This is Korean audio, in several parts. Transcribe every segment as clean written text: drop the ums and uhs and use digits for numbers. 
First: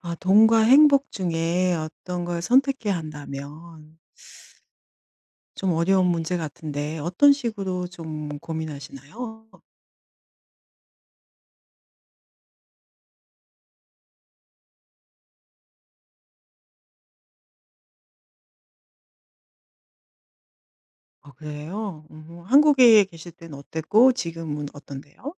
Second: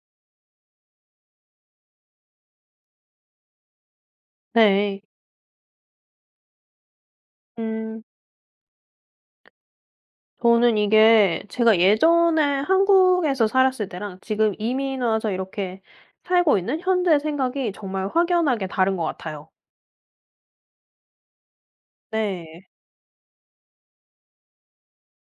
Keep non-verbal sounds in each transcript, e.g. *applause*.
아, 돈과 행복 중에 어떤 걸 선택해야 한다면 네. 좀 어려운 문제 같은데 어떤 식으로 음 좀 고민하시나요? 저는 이게 제가 예전에 한국에서 살았을 때랑 지금 이민 와서 이렇게 살고 있는 현재 생각이 정말 확연하게 다른 것 같아요. 어, 그래요? 음. 네. 한국에 계실 때는 어땠고 지금은 어떤데요?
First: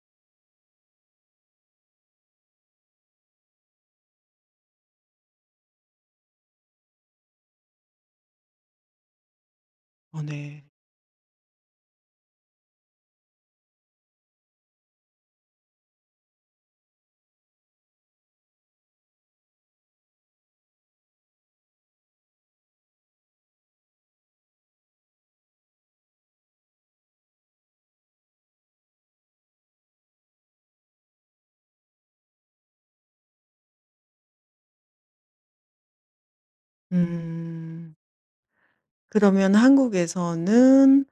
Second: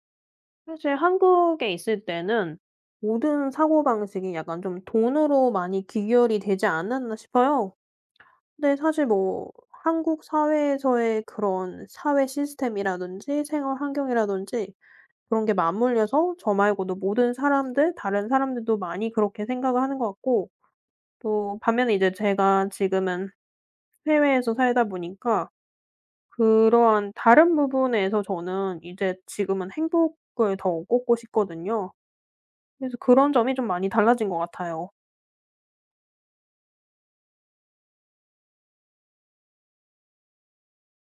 사실 한국에 있을 때는 모든 사고방식이 약간 좀 돈으로 많이 귀결이 되지 않았나 싶어요. 근데 사실 뭐 어, 한국 네. 사회에서의 그런 사회 시스템이라든지 생활 환경이라든지 그런 게 맞물려서 저 말고도 모든 사람들 다른 사람들도 많이 그렇게 생각을 하는 것 같고, 또 반면에 이제 제가 지금은 해외에서 살다 보니까 그러한 다른 부분에서 저는 이제 지금은 행복을 더 꼽고 싶거든요. 그래서 그런 점이 좀 많이 달라진 것 같아요. 음. 그러면 한국에서는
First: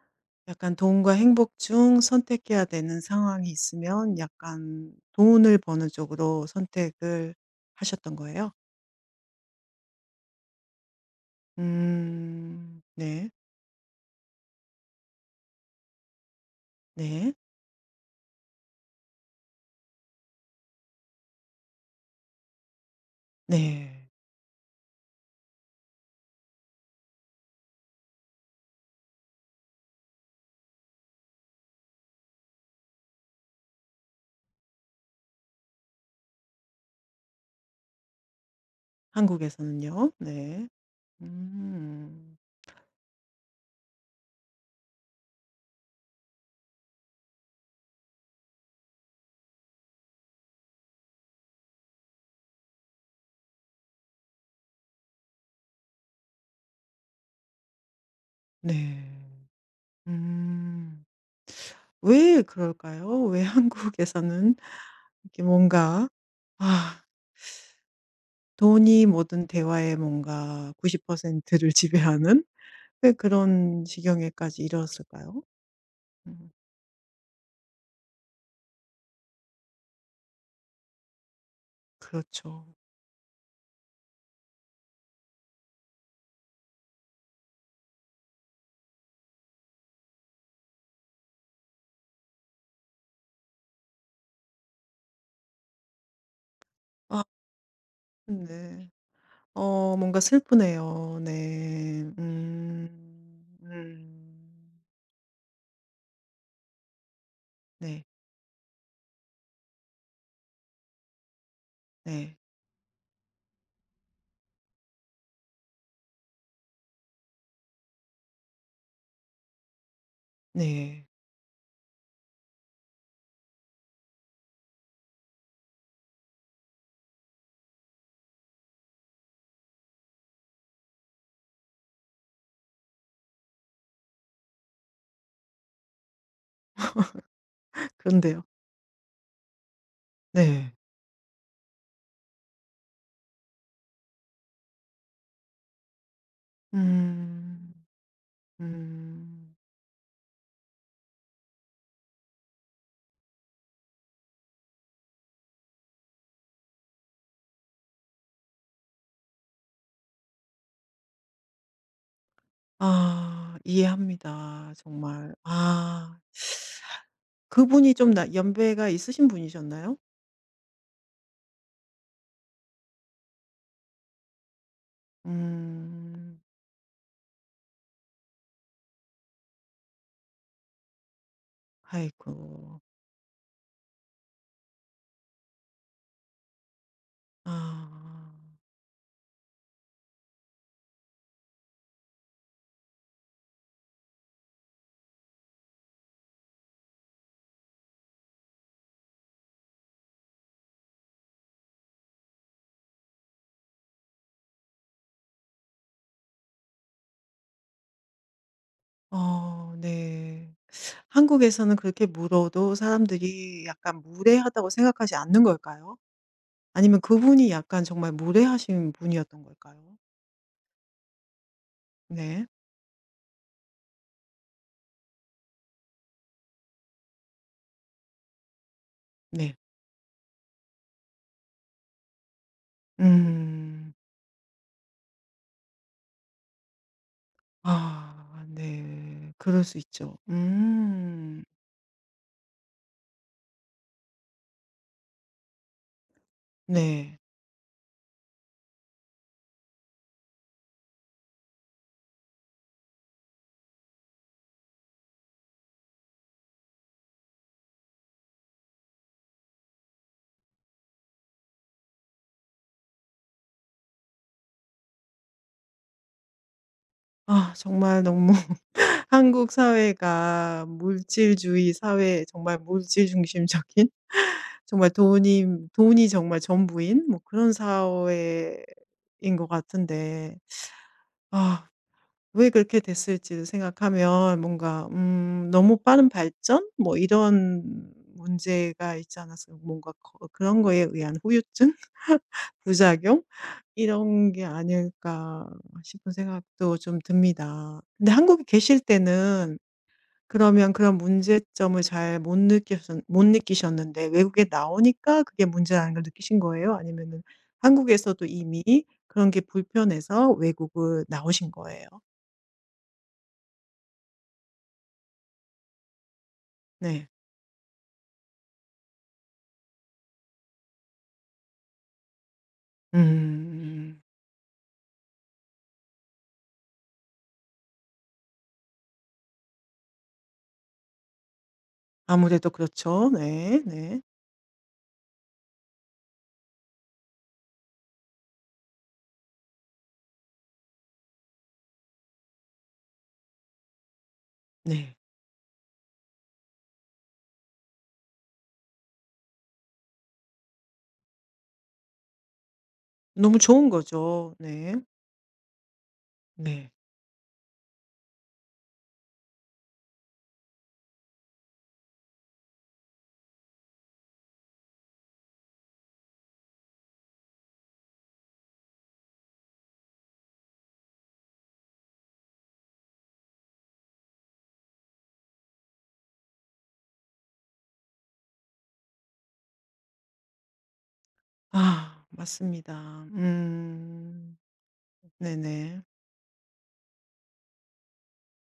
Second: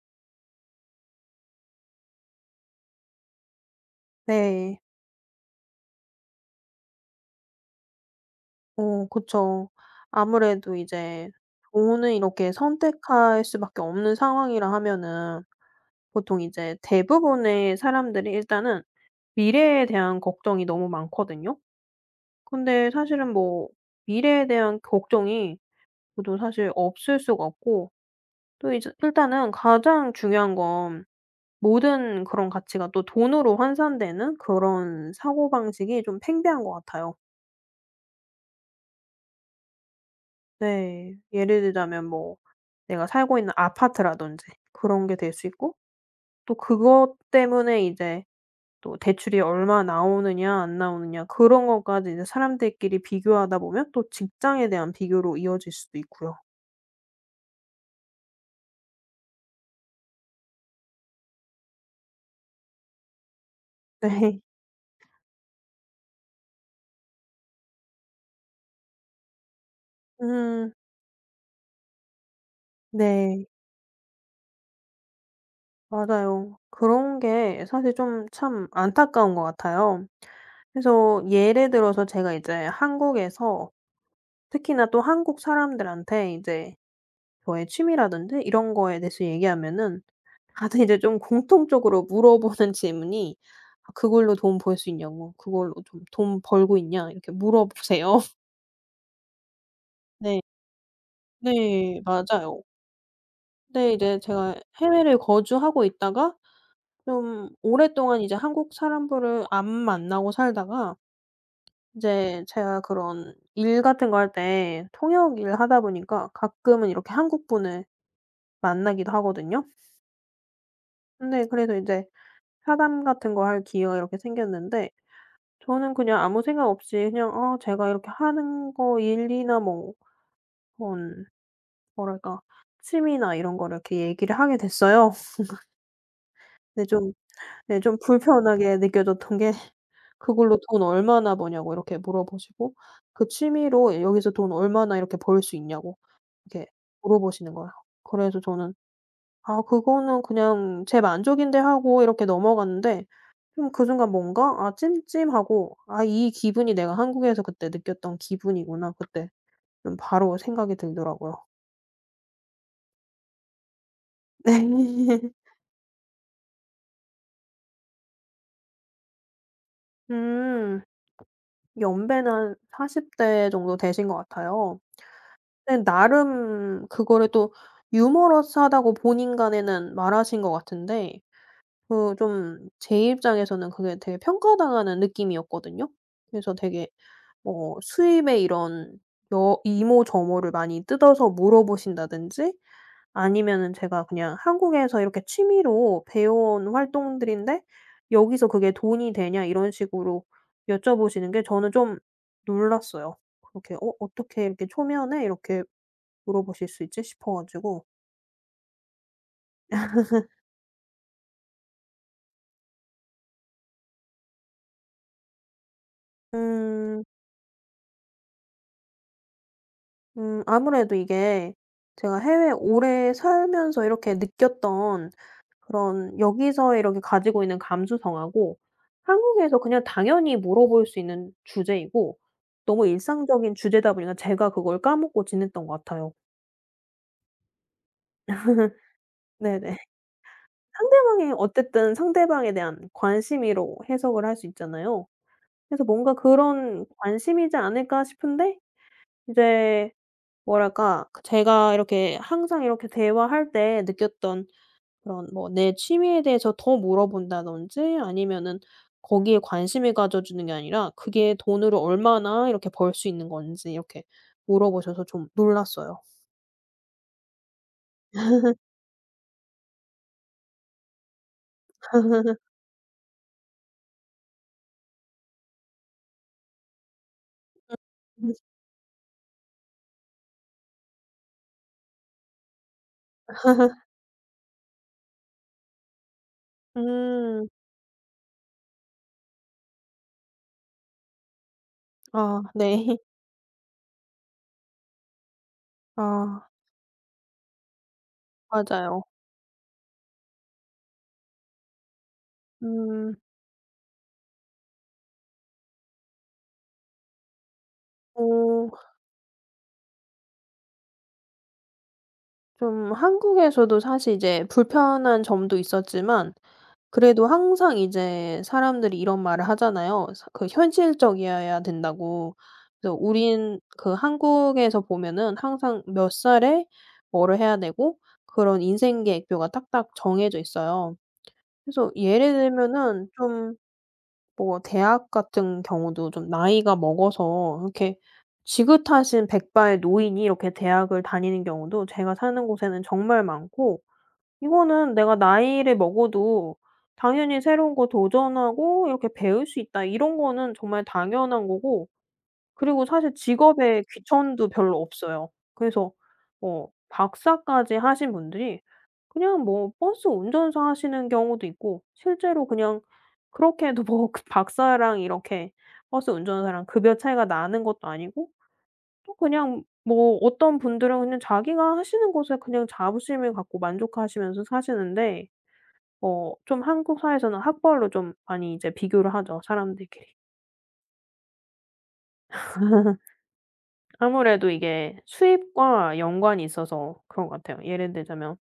약간 돈과 행복 중 선택해야 되는 상황이 있으면 네. 약간 돈을 버는 쪽으로 선택을 하셨던 거예요? 어 그쵸. 아무래도 이제 돈을 이렇게 음. 네. 선택할 수밖에 없는 상황이라 하면은 보통 이제 네. 대부분의 사람들이 일단은 미래에 대한 걱정이 너무 많거든요. 근데 사실은 뭐 네. 미래에 대한 걱정이 저도 사실 없을 수가 없고, 또 이제 일단은 가장 중요한 건 모든 그런 가치가 또 돈으로 환산되는 그런 사고방식이 좀 팽배한 것 같아요. 한국에서는요. 네. 네. 예를 들자면 뭐 음. 내가 살고 있는 아파트라든지 그런 게 될 수 있고, 또 그것 때문에 이제 또 대출이 얼마 나오느냐 안 나오느냐 그런 것까지 이제 사람들끼리 비교하다 보면 또 직장에 대한 비교로 이어질 수도 있고요. 네. 음. 왜 그럴까요? 왜 *laughs* 네. *laughs* 한국에서는 이렇게 뭔가 아 돈이 모든 대화의 뭔가 음. 90%를 지배하는, 왜 네. 그런 지경에까지 이르렀을까요? 음. 맞아요. 그런 게 사실 좀 참 안타까운 것 같아요. 그래서 예를 들어서 제가 이제 그렇죠. 한국에서 특히나 또 한국 사람들한테 이제 저의 취미라든지 이런 거에 대해서 얘기하면은 다들 이제 좀 공통적으로 물어보는 질문이 "아 그걸로 돈 벌 수 있냐."고 "그걸로 좀 돈 벌고 있냐." 아 이렇게 물어보세요. *laughs* 네. 어 뭔가 네. 슬프네요. 네. 네. 맞아요. 음. 근데 이제 제가 음. 해외를 거주하고 있다가 좀 네. 오랫동안 이제 한국 사람들을 안 만나고 살다가, 네. 이제 제가 그런 일 같은 거 할 때 통역 일을 하다 보니까 가끔은 이렇게 한국 분을 만나기도 하거든요. 네. 근데 그래서 이제 차담 같은 거 할 기회가 이렇게 생겼는데, 저는 그냥 아무 생각 없이 그냥 제가 이렇게 하는 거 일이나 뭐 그런, 뭐랄까 취미나 이런 거를 이렇게 얘기를 하게 됐어요. 근데 좀, *laughs* 네, 좀 그런데요. 불편하게 느껴졌던 게 그걸로 네. "돈 얼마나 버냐."고 이렇게 물어보시고, 그 취미로 "여기서 돈 얼마나 이렇게 벌 수 있냐."고 이렇게 물어보시는 거예요. 음. 그래서 저는 음. '아 그거는 그냥 제 만족인데.' 하고 이렇게 넘어갔는데, 그럼 그 순간 뭔가 '아 찜찜하고, 아 이 기분이 내가 한국에서 그때 느꼈던 기분이구나.' 그때 좀 바로 생각이 들더라고요. 아, *laughs* 네. 이해합니다 정말. 아 그분이 좀 나 연배가 있으신 분이셨나요? 음. 연배는 한 40대 정도 되신 것 같아요. 근데 음. 나름 그거를 또 유머러스하다고 본인 간에는 말하신 것 같은데, 그 좀 아이고. 제 입장에서는 그게 되게 평가당하는 느낌이었거든요. 그래서 되게 뭐 아. 수입의 이런 여 이모저모를 많이 뜯어서 물어보신다든지, 아니면은 제가 그냥 한국에서 이렇게 취미로 배워온 활동들인데 "여기서 그게 돈이 되냐?" 이런 식으로 여쭤보시는 게 저는 좀 놀랐어요. 그렇게 '어 어떻게 이렇게 초면에 이렇게 물어보실 수 있지?' 싶어 가지고. 어, 네. 한국에서는 그렇게 물어도 사람들이 약간 무례하다고 생각하지 않는 걸까요? 아니면 음. 그분이 약간 정말 무례하신 분이었던 걸까요? 아무래도 이게 제가 네. 해외에 오래 살면서 이렇게 느꼈던 그런, 여기서 이렇게 가지고 있는 감수성하고, 네. 한국에서 그냥 당연히 물어볼 수 있는 주제이고 너무 일상적인 음. 주제다 보니까 제가 그걸 까먹고 지냈던 것 같아요. 아 네, 그럴 네네. 수 *laughs* 있죠. 상대방이, 음. 어쨌든 상대방에 대한 관심이로 해석을 할 수 있잖아요. 그래서 뭔가 그런 네. 관심이지 않을까 싶은데, 이제 뭐랄까, 그 제가 이렇게 항상 이렇게 대화할 때 느꼈던 그런 뭐 내 취미에 대해서 더 물어본다든지, 아니면은 거기에 관심을 가져주는 게 아니라 그게 돈으로 얼마나 이렇게 벌 수 있는 건지 이렇게 물어보셔서 좀 놀랐어요. 아 정말 너무 *laughs* 한국 사회가 물질주의 사회, 정말 물질 중심적인 *laughs* 정말 돈이 정말 전부인 뭐 그런 음. 사회인 것 같은데, 아 왜 그렇게 됐을지를 생각하면 뭔가 '너무 빠른 발전?' 뭐 음. 이런 문제가 있지 않았을까. 뭔가 거 그런 거에 의한 후유증? *laughs* 아 네. *laughs* 부작용? 이런 게 아닐까 싶은 아 생각도 좀 듭니다. 근데 한국에 계실 맞아요. 때는 그러면 그런 문제점을 잘 못 느끼셨 음. 못 느끼셨는데 외국에 나오니까 그게 문제라는 걸 느끼신 거예요? 아니면은 한국에서도 어. 이미 그런 게 불편해서 외국을 나오신 거예요? 좀 한국에서도 사실 이제 불편한 점도 있었지만, 네. 그래도 항상 이제 사람들이 이런 말을 하잖아요. 사 그 현실적이어야 된다고. 그래서 우린 그 음. 한국에서 보면은 항상 몇 살에 뭐를 해야 되고 그런 인생 계획표가 딱딱 정해져 있어요. 그래서 예를 아무래도 들면은 그렇죠. 좀 네. 네. 뭐 대학 같은 경우도, 좀 나이가 먹어서 이렇게 지긋하신 백발 노인이 이렇게 대학을 다니는 경우도 제가 사는 곳에는 정말 많고, 이거는 네. '내가 나이를 먹어도 당연히 새로운 거 도전하고 이렇게 배울 수 있다.' 이런 거는 정말 당연한 거고, 그리고 사실 너무 좋은 직업에 거죠. 귀천도 네. 별로 없어요. 그래서 네. 뭐 박사까지 하신 분들이 그냥 뭐 버스 운전사 하시는 경우도 있고, 실제로 그냥 그렇게도 해뭐그 박사랑 이렇게 버스 운전사랑 급여 차이가 나는 것도 아니고, 또 그냥 뭐 어떤 분들은 그냥 자기가 하시는 것에 그냥 자부심을 갖고 만족하시면서 사시는데, 좀 한국 사회에서는 학벌로 좀 많이 이제 비교를 하죠, 사람들끼리. 아 맞습니다. 음. 아무래도 이게 네네. 수입과 연관이 있어서 그런 것 같아요. 예를 들자면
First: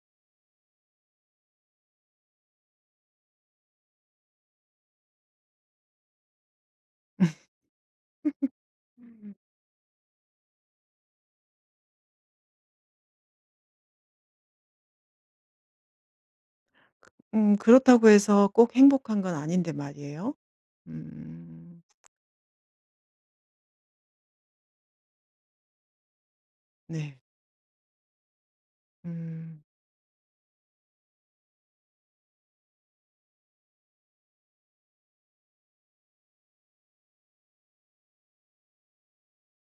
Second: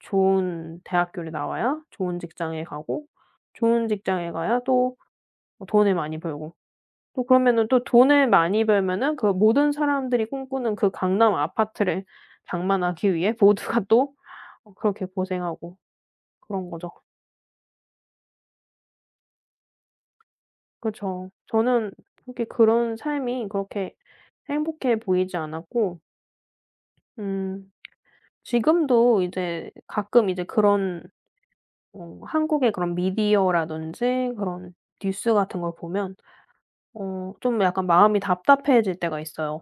좋은 대학교를 나와야 좋은 직장에 가고, 좋은 직장에 가야 또 돈을 많이 벌고, 또 그러면은 또 돈을 많이 벌면은 그 *laughs* 모든 사람들이 꿈꾸는 그 강남 아파트를 장만하기 위해 모두가 또 그렇게 고생하고 그런 거죠. 그렇다고 해서 꼭 행복한 건 아닌데 말이에요. 그쵸. 음 저는 그렇게, 그런 삶이 그렇게 행복해 보이지 않았고, 네. 음 지금도 음. 이제 가끔 이제 그런, 한국의 그런 미디어라든지 그런 뉴스 같은 걸 보면 좀 약간 마음이 답답해질 때가 있어요.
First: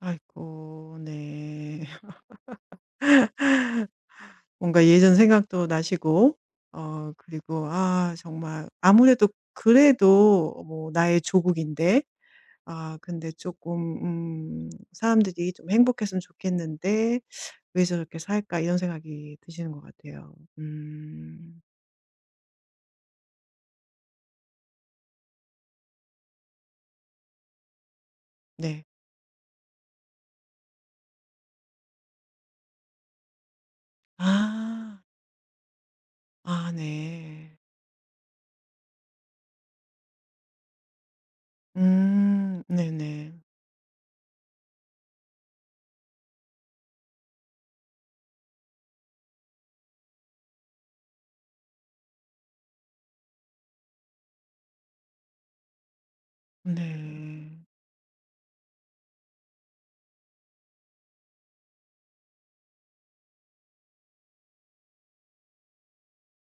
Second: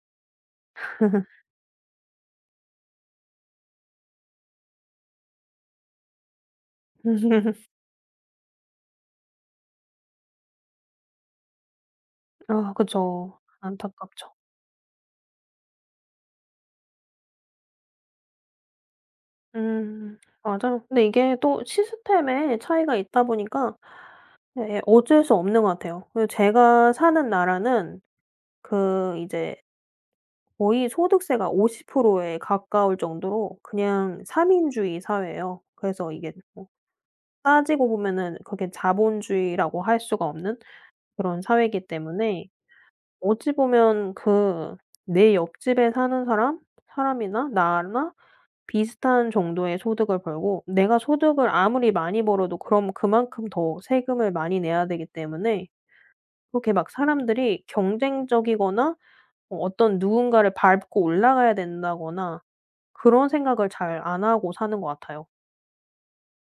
아이고 네. *laughs* 뭔가 예전 생각도 나시고, 어 그리고 *laughs* 아 정말 아무래도 그래도 뭐 나의 조국인데, 아 아 근데 그쵸. 조금 안타깝죠. '사람들이 좀 행복했으면 좋겠는데 왜 저렇게 살까?' 이런 생각이 드시는 것 음 같아요. 맞아요. 근데 이게 음. 또 시스템의 차이가 있다 보니까 예 어쩔 수 없는 것 같아요. 그 제가 사는 나라는, 네. 그 이제 거의 소득세가 50%에 가까울 정도로 그냥 아. 삼인주의 사회예요. 그래서 이게 뭐 아 네. 따지고 보면은 그게 자본주의라고 할 수가 없는 그런 사회이기 때문에, 음. 네네. 어찌 보면 그 내 옆집에 사는 사람이나 나나 비슷한 정도의 소득을 벌고, 내가 소득을 아무리 많이 벌어도 그럼 그만큼 더 세금을 많이 내야 되기 때문에 그렇게 막 네. 사람들이 경쟁적이거나, 어떤 누군가를 밟고 올라가야 된다거나 그런 생각을 잘 안 하고 사는 것 같아요.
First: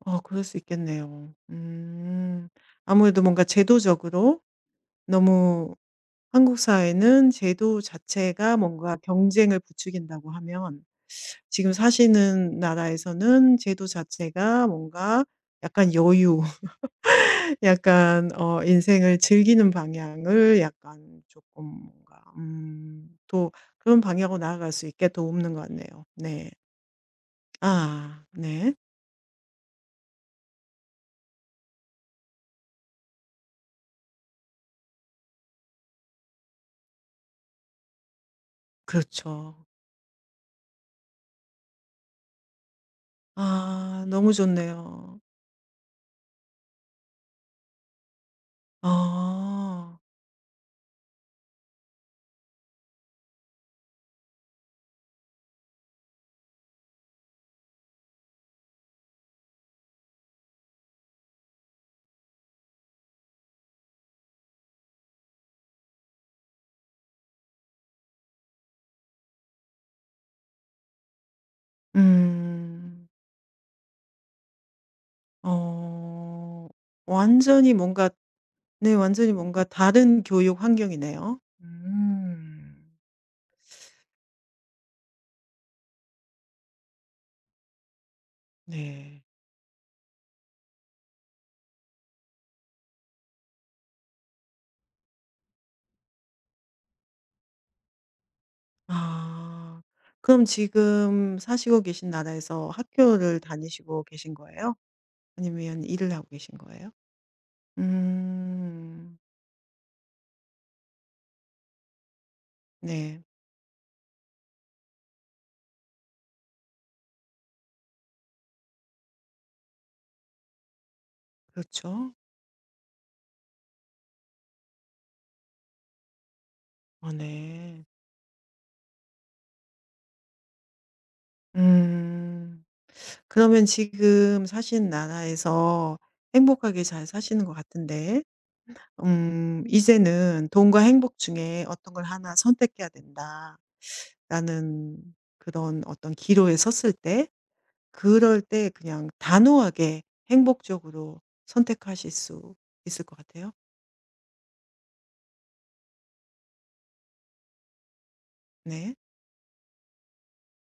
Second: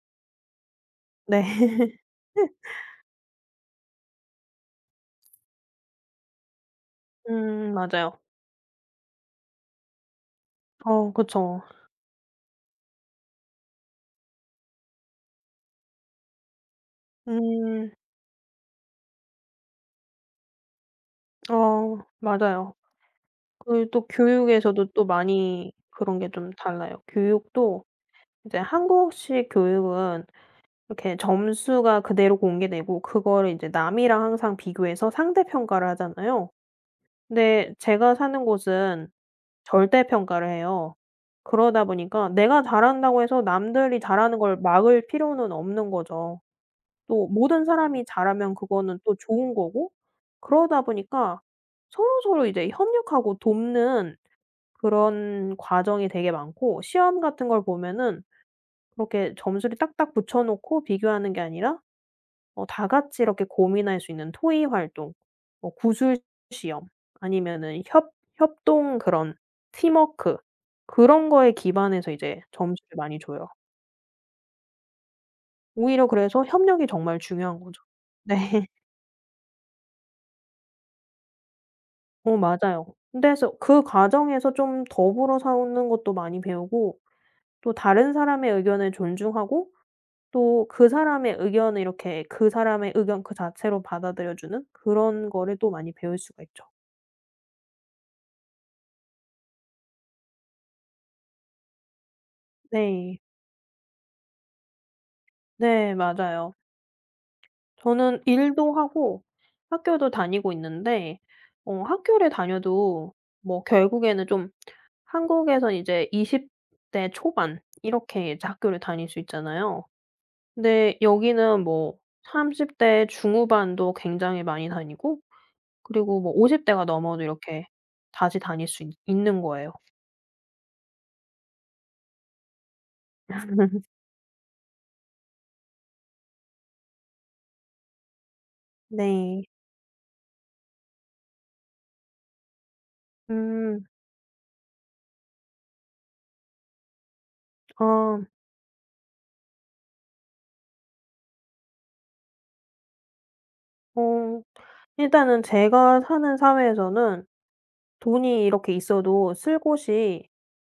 아 그럴 수 있겠네요. 네. 음. *laughs* 아무래도 뭔가 제도적으로 너무, 한국 사회는 제도 맞아요. 자체가 뭔가 경쟁을 부추긴다고 하면 어 그쵸. 지금 사시는 나라에서는 제도 자체가 뭔가 약간 여유 *laughs* 음. 약간 어 인생을 즐기는 방향을 약간 조금 어 뭔가 맞아요. 또 그리고 그런 또 방향으로 나아갈 교육에서도 수 또 있게 도움이 되는것 많이 같네요. 그런 게 네. 좀 달라요. 교육도 아 이제 네. 한국식 교육은 이렇게 점수가 그대로 공개되고 그거를 이제 남이랑 항상 비교해서 상대 평가를 하잖아요. 근데 제가 사는 곳은 그렇죠. 절대 평가를 해요. 그러다 보니까 내가 잘한다고 해서 남들이 아 너무 잘하는 걸 막을 좋네요. 필요는 없는 거죠. 또 모든 사람이 잘하면 그거는 또 좋은 거고, 아. 그러다 보니까 서로서로 이제 협력하고 돕는 그런 과정이 되게 많고, 시험 같은 걸 보면은 그렇게 점수를 딱딱 붙여 놓고 비교하는 게 아니라 다 같이 이렇게 고민할 수 있는 토의 활동, 뭐 구술 시험, 아니면은 협 협동 그런 팀워크, 그런 거에 기반해서 이제 점수를 음. 많이 줘요. 오히려 그래서 어. 협력이 정말 중요한 완전히 거죠. 뭔가 네. *laughs* 네 완전히 뭔가 다른 교육 환경이네요. 어 맞아요. 음. 근데 그래서 그 과정에서 좀 더불어 사는 것도 많이 배우고, 또 다른 사람의 의견을 네. 존중하고, 또 그 사람의 의견을 이렇게 그 사람의 의견 그 자체로 받아들여 주는 그런 거를 또 많이 배울 수가 있죠. 아. 그럼 지금 사시고 계신 나라에서 네. 학교를 다니시고 계신 거예요? 아니면 네 일을 하고 맞아요. 계신 거예요? 저는 일도 음. 하고 학교도 다니고 있는데, 학교를 다녀도 네. 뭐 결국에는 좀, 한국에선 이제 20대 초반 이렇게 이제 학교를 다닐 수 있잖아요. 근데 여기는 뭐 그렇죠. 30대 중후반도 굉장히 많이 다니고, 그리고 뭐 50 대가 어 넘어도 이렇게 네. 다시 다닐 수 있 있는 거예요. 음. 그러면 지금 사시는 나라에서 행복하게 잘 사시는 것 같은데, 네. 이제는 돈과 행복 중에 어떤 걸 하나 선택해야 된다라는 음. 그런 어떤 기로에 섰을 때, 아. 그럴 때 그냥 단호하게 행복적으로 선택하실 수 있을 것 같아요. 어 일단은 제가 사는 사회에서는 돈이 이렇게 네. 있어도 쓸 곳이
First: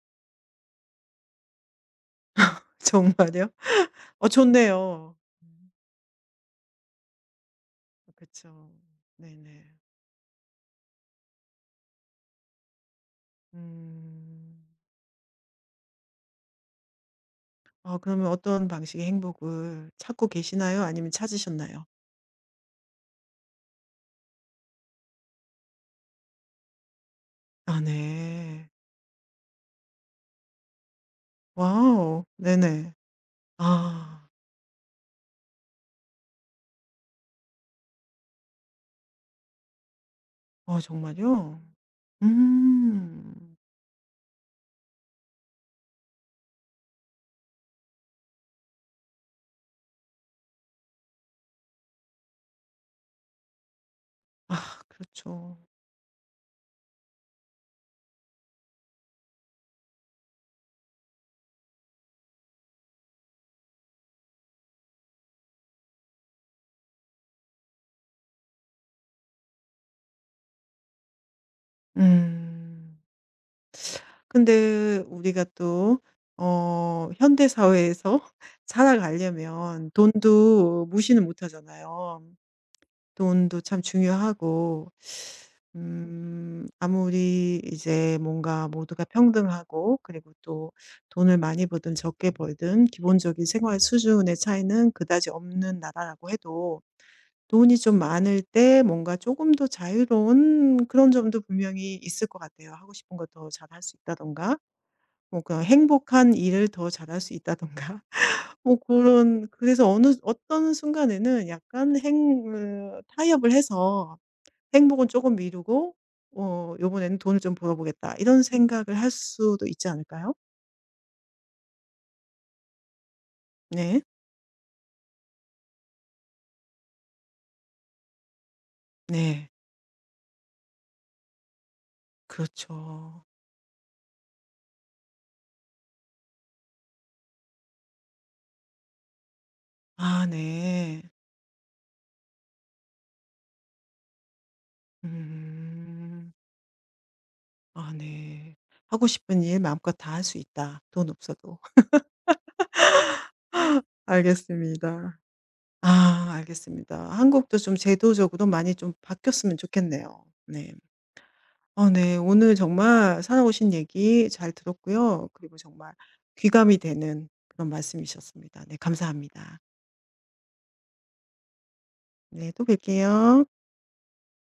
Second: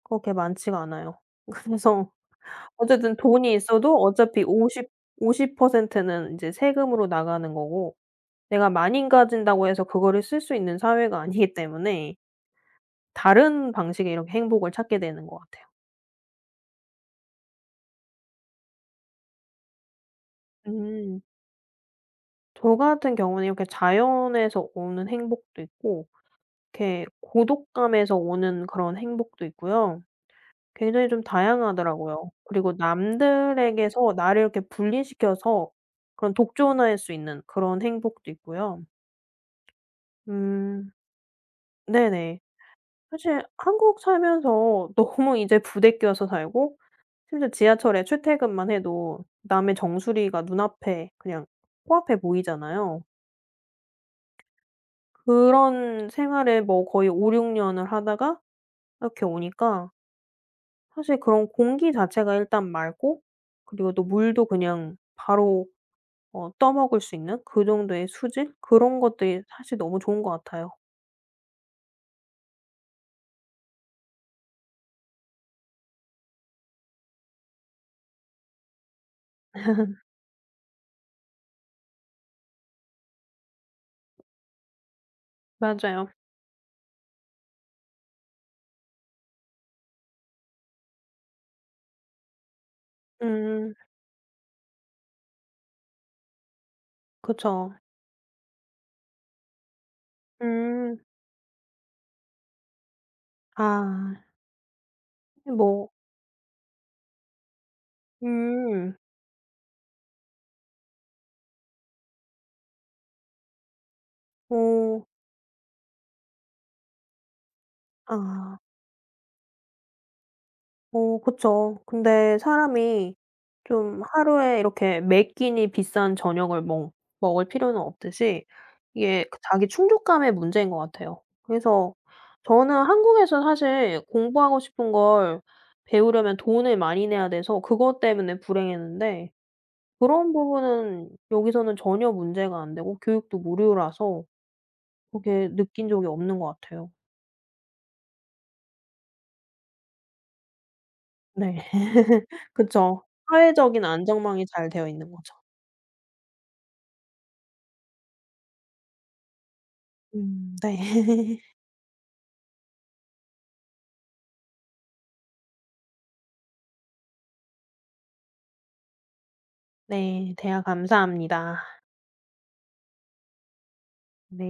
그렇게 많지가 않아요. *laughs* 그래서 *laughs* 어쨌든 정말요? 돈이 있어도 어, 어차피 50 좋네요. 센트 는 인제 세금으로 나가는 거고, 내가 그렇죠. 많이 네네. 가진다고 해서 그거를 쓸 수 있는 사회가 아니기 때문에 다른 방식의 이렇게 음. 행복을 찾게 되는 것 같아요. 어, 그러면 어떤 방식의 행복을 찾고 계시나요? 아니면 음. 찾으셨나요? 저 같은 경우는 이렇게 자연에서 오는 행복도 있고, 이렇게 아 고독감에서 오는 네. 그런 행복도 있고요. 굉장히 좀 와우. 다양하더라고요. 그리고 네네. 남들에게서 아. 나를 이렇게 분리시켜서 그런 독존할 수 있는 그런 행복도 있고요. 어 음 정말요? 네네. 사실 음. 한국 살면서 *laughs* 너무 이제 부대껴서 살고, 심지어 지하철에 출퇴근만 해도 남의 정수리가 눈앞에, 그냥 코앞에 보이잖아요. 아 그렇죠. 그런 생활을 뭐 거의 5-6 년을 하다가 이렇게 오니까 사실 그런 공기 자체가 일단 맑고, 그리고 또 물도 그냥 바로 떠먹을 수 있는 그 정도의 수질, 그런 것들이 사실 너무 좋은 것 같아요. 음. 근데 우리가 또 어 현대 사회에서 *laughs* 살아가려면 돈도 무시는 못 하잖아요. 돈도 참 중요하고 맞아요. 아무리 이제 뭔가 모두가 평등하고 그리고 또 돈을 많이 벌든 적게 벌든 기본적인 음 생활 수준의 차이는 그다지 없는 나라라고 해도 그쵸. 돈이 좀 많을 때 뭔가 조금 더 자유로운 음. 그런 점도 분명히 있을 것 같아요. 하고 싶은 거 더 잘할 수 아 있다든가 뭐 그런 뭐 행복한 일을 더 잘할 수 있다든가 *laughs* 뭐 그 음. 런 그래서 어느 어떤 순간에는 약간 행 으 타협을 해서 오 행복은 조금 미루고 어 '요번에는 돈을 좀 벌어 보겠다.' 이런 아. 생각을 할 수도 있지 않을까요? 어 그쵸. 근데 사람이 네. 좀 하루에 이렇게 매 끼니 비싼 저녁을 먹 먹을 필요는 없듯이, 이게 그 네. 자기 충족감의 문제인 것 같아요. 그래서 저는 그렇죠. 한국에서 사실 공부하고 싶은 걸 배우려면 돈을 많이 내야 돼서 그것 때문에 불행했는데, 아 그런 네. 부분은 여기서는 전혀 문제가 안 되고 교육도 무료라서 그렇게 느낀 적이 음. 없는 것 같아요. 아 네. '하고 싶은 일 마음껏 다 할 수 있다, 돈 네. 없어도.' *laughs* 그쵸. 사회적인 안정망이 잘 되어 있는 알겠습니다. 거죠. 아 알겠습니다. 한국도 좀 제도적으로 많이 좀 바뀌었으면 좋겠네요. 네. 네. *laughs* 어 네. 오늘 정말 살아오신 얘기 잘 들었고요. 그리고 정말 귀감이 되는 그런 말씀이셨습니다. 네 감사합니다. 네. 대화 감사합니다. 네. 또 뵐게요. 네.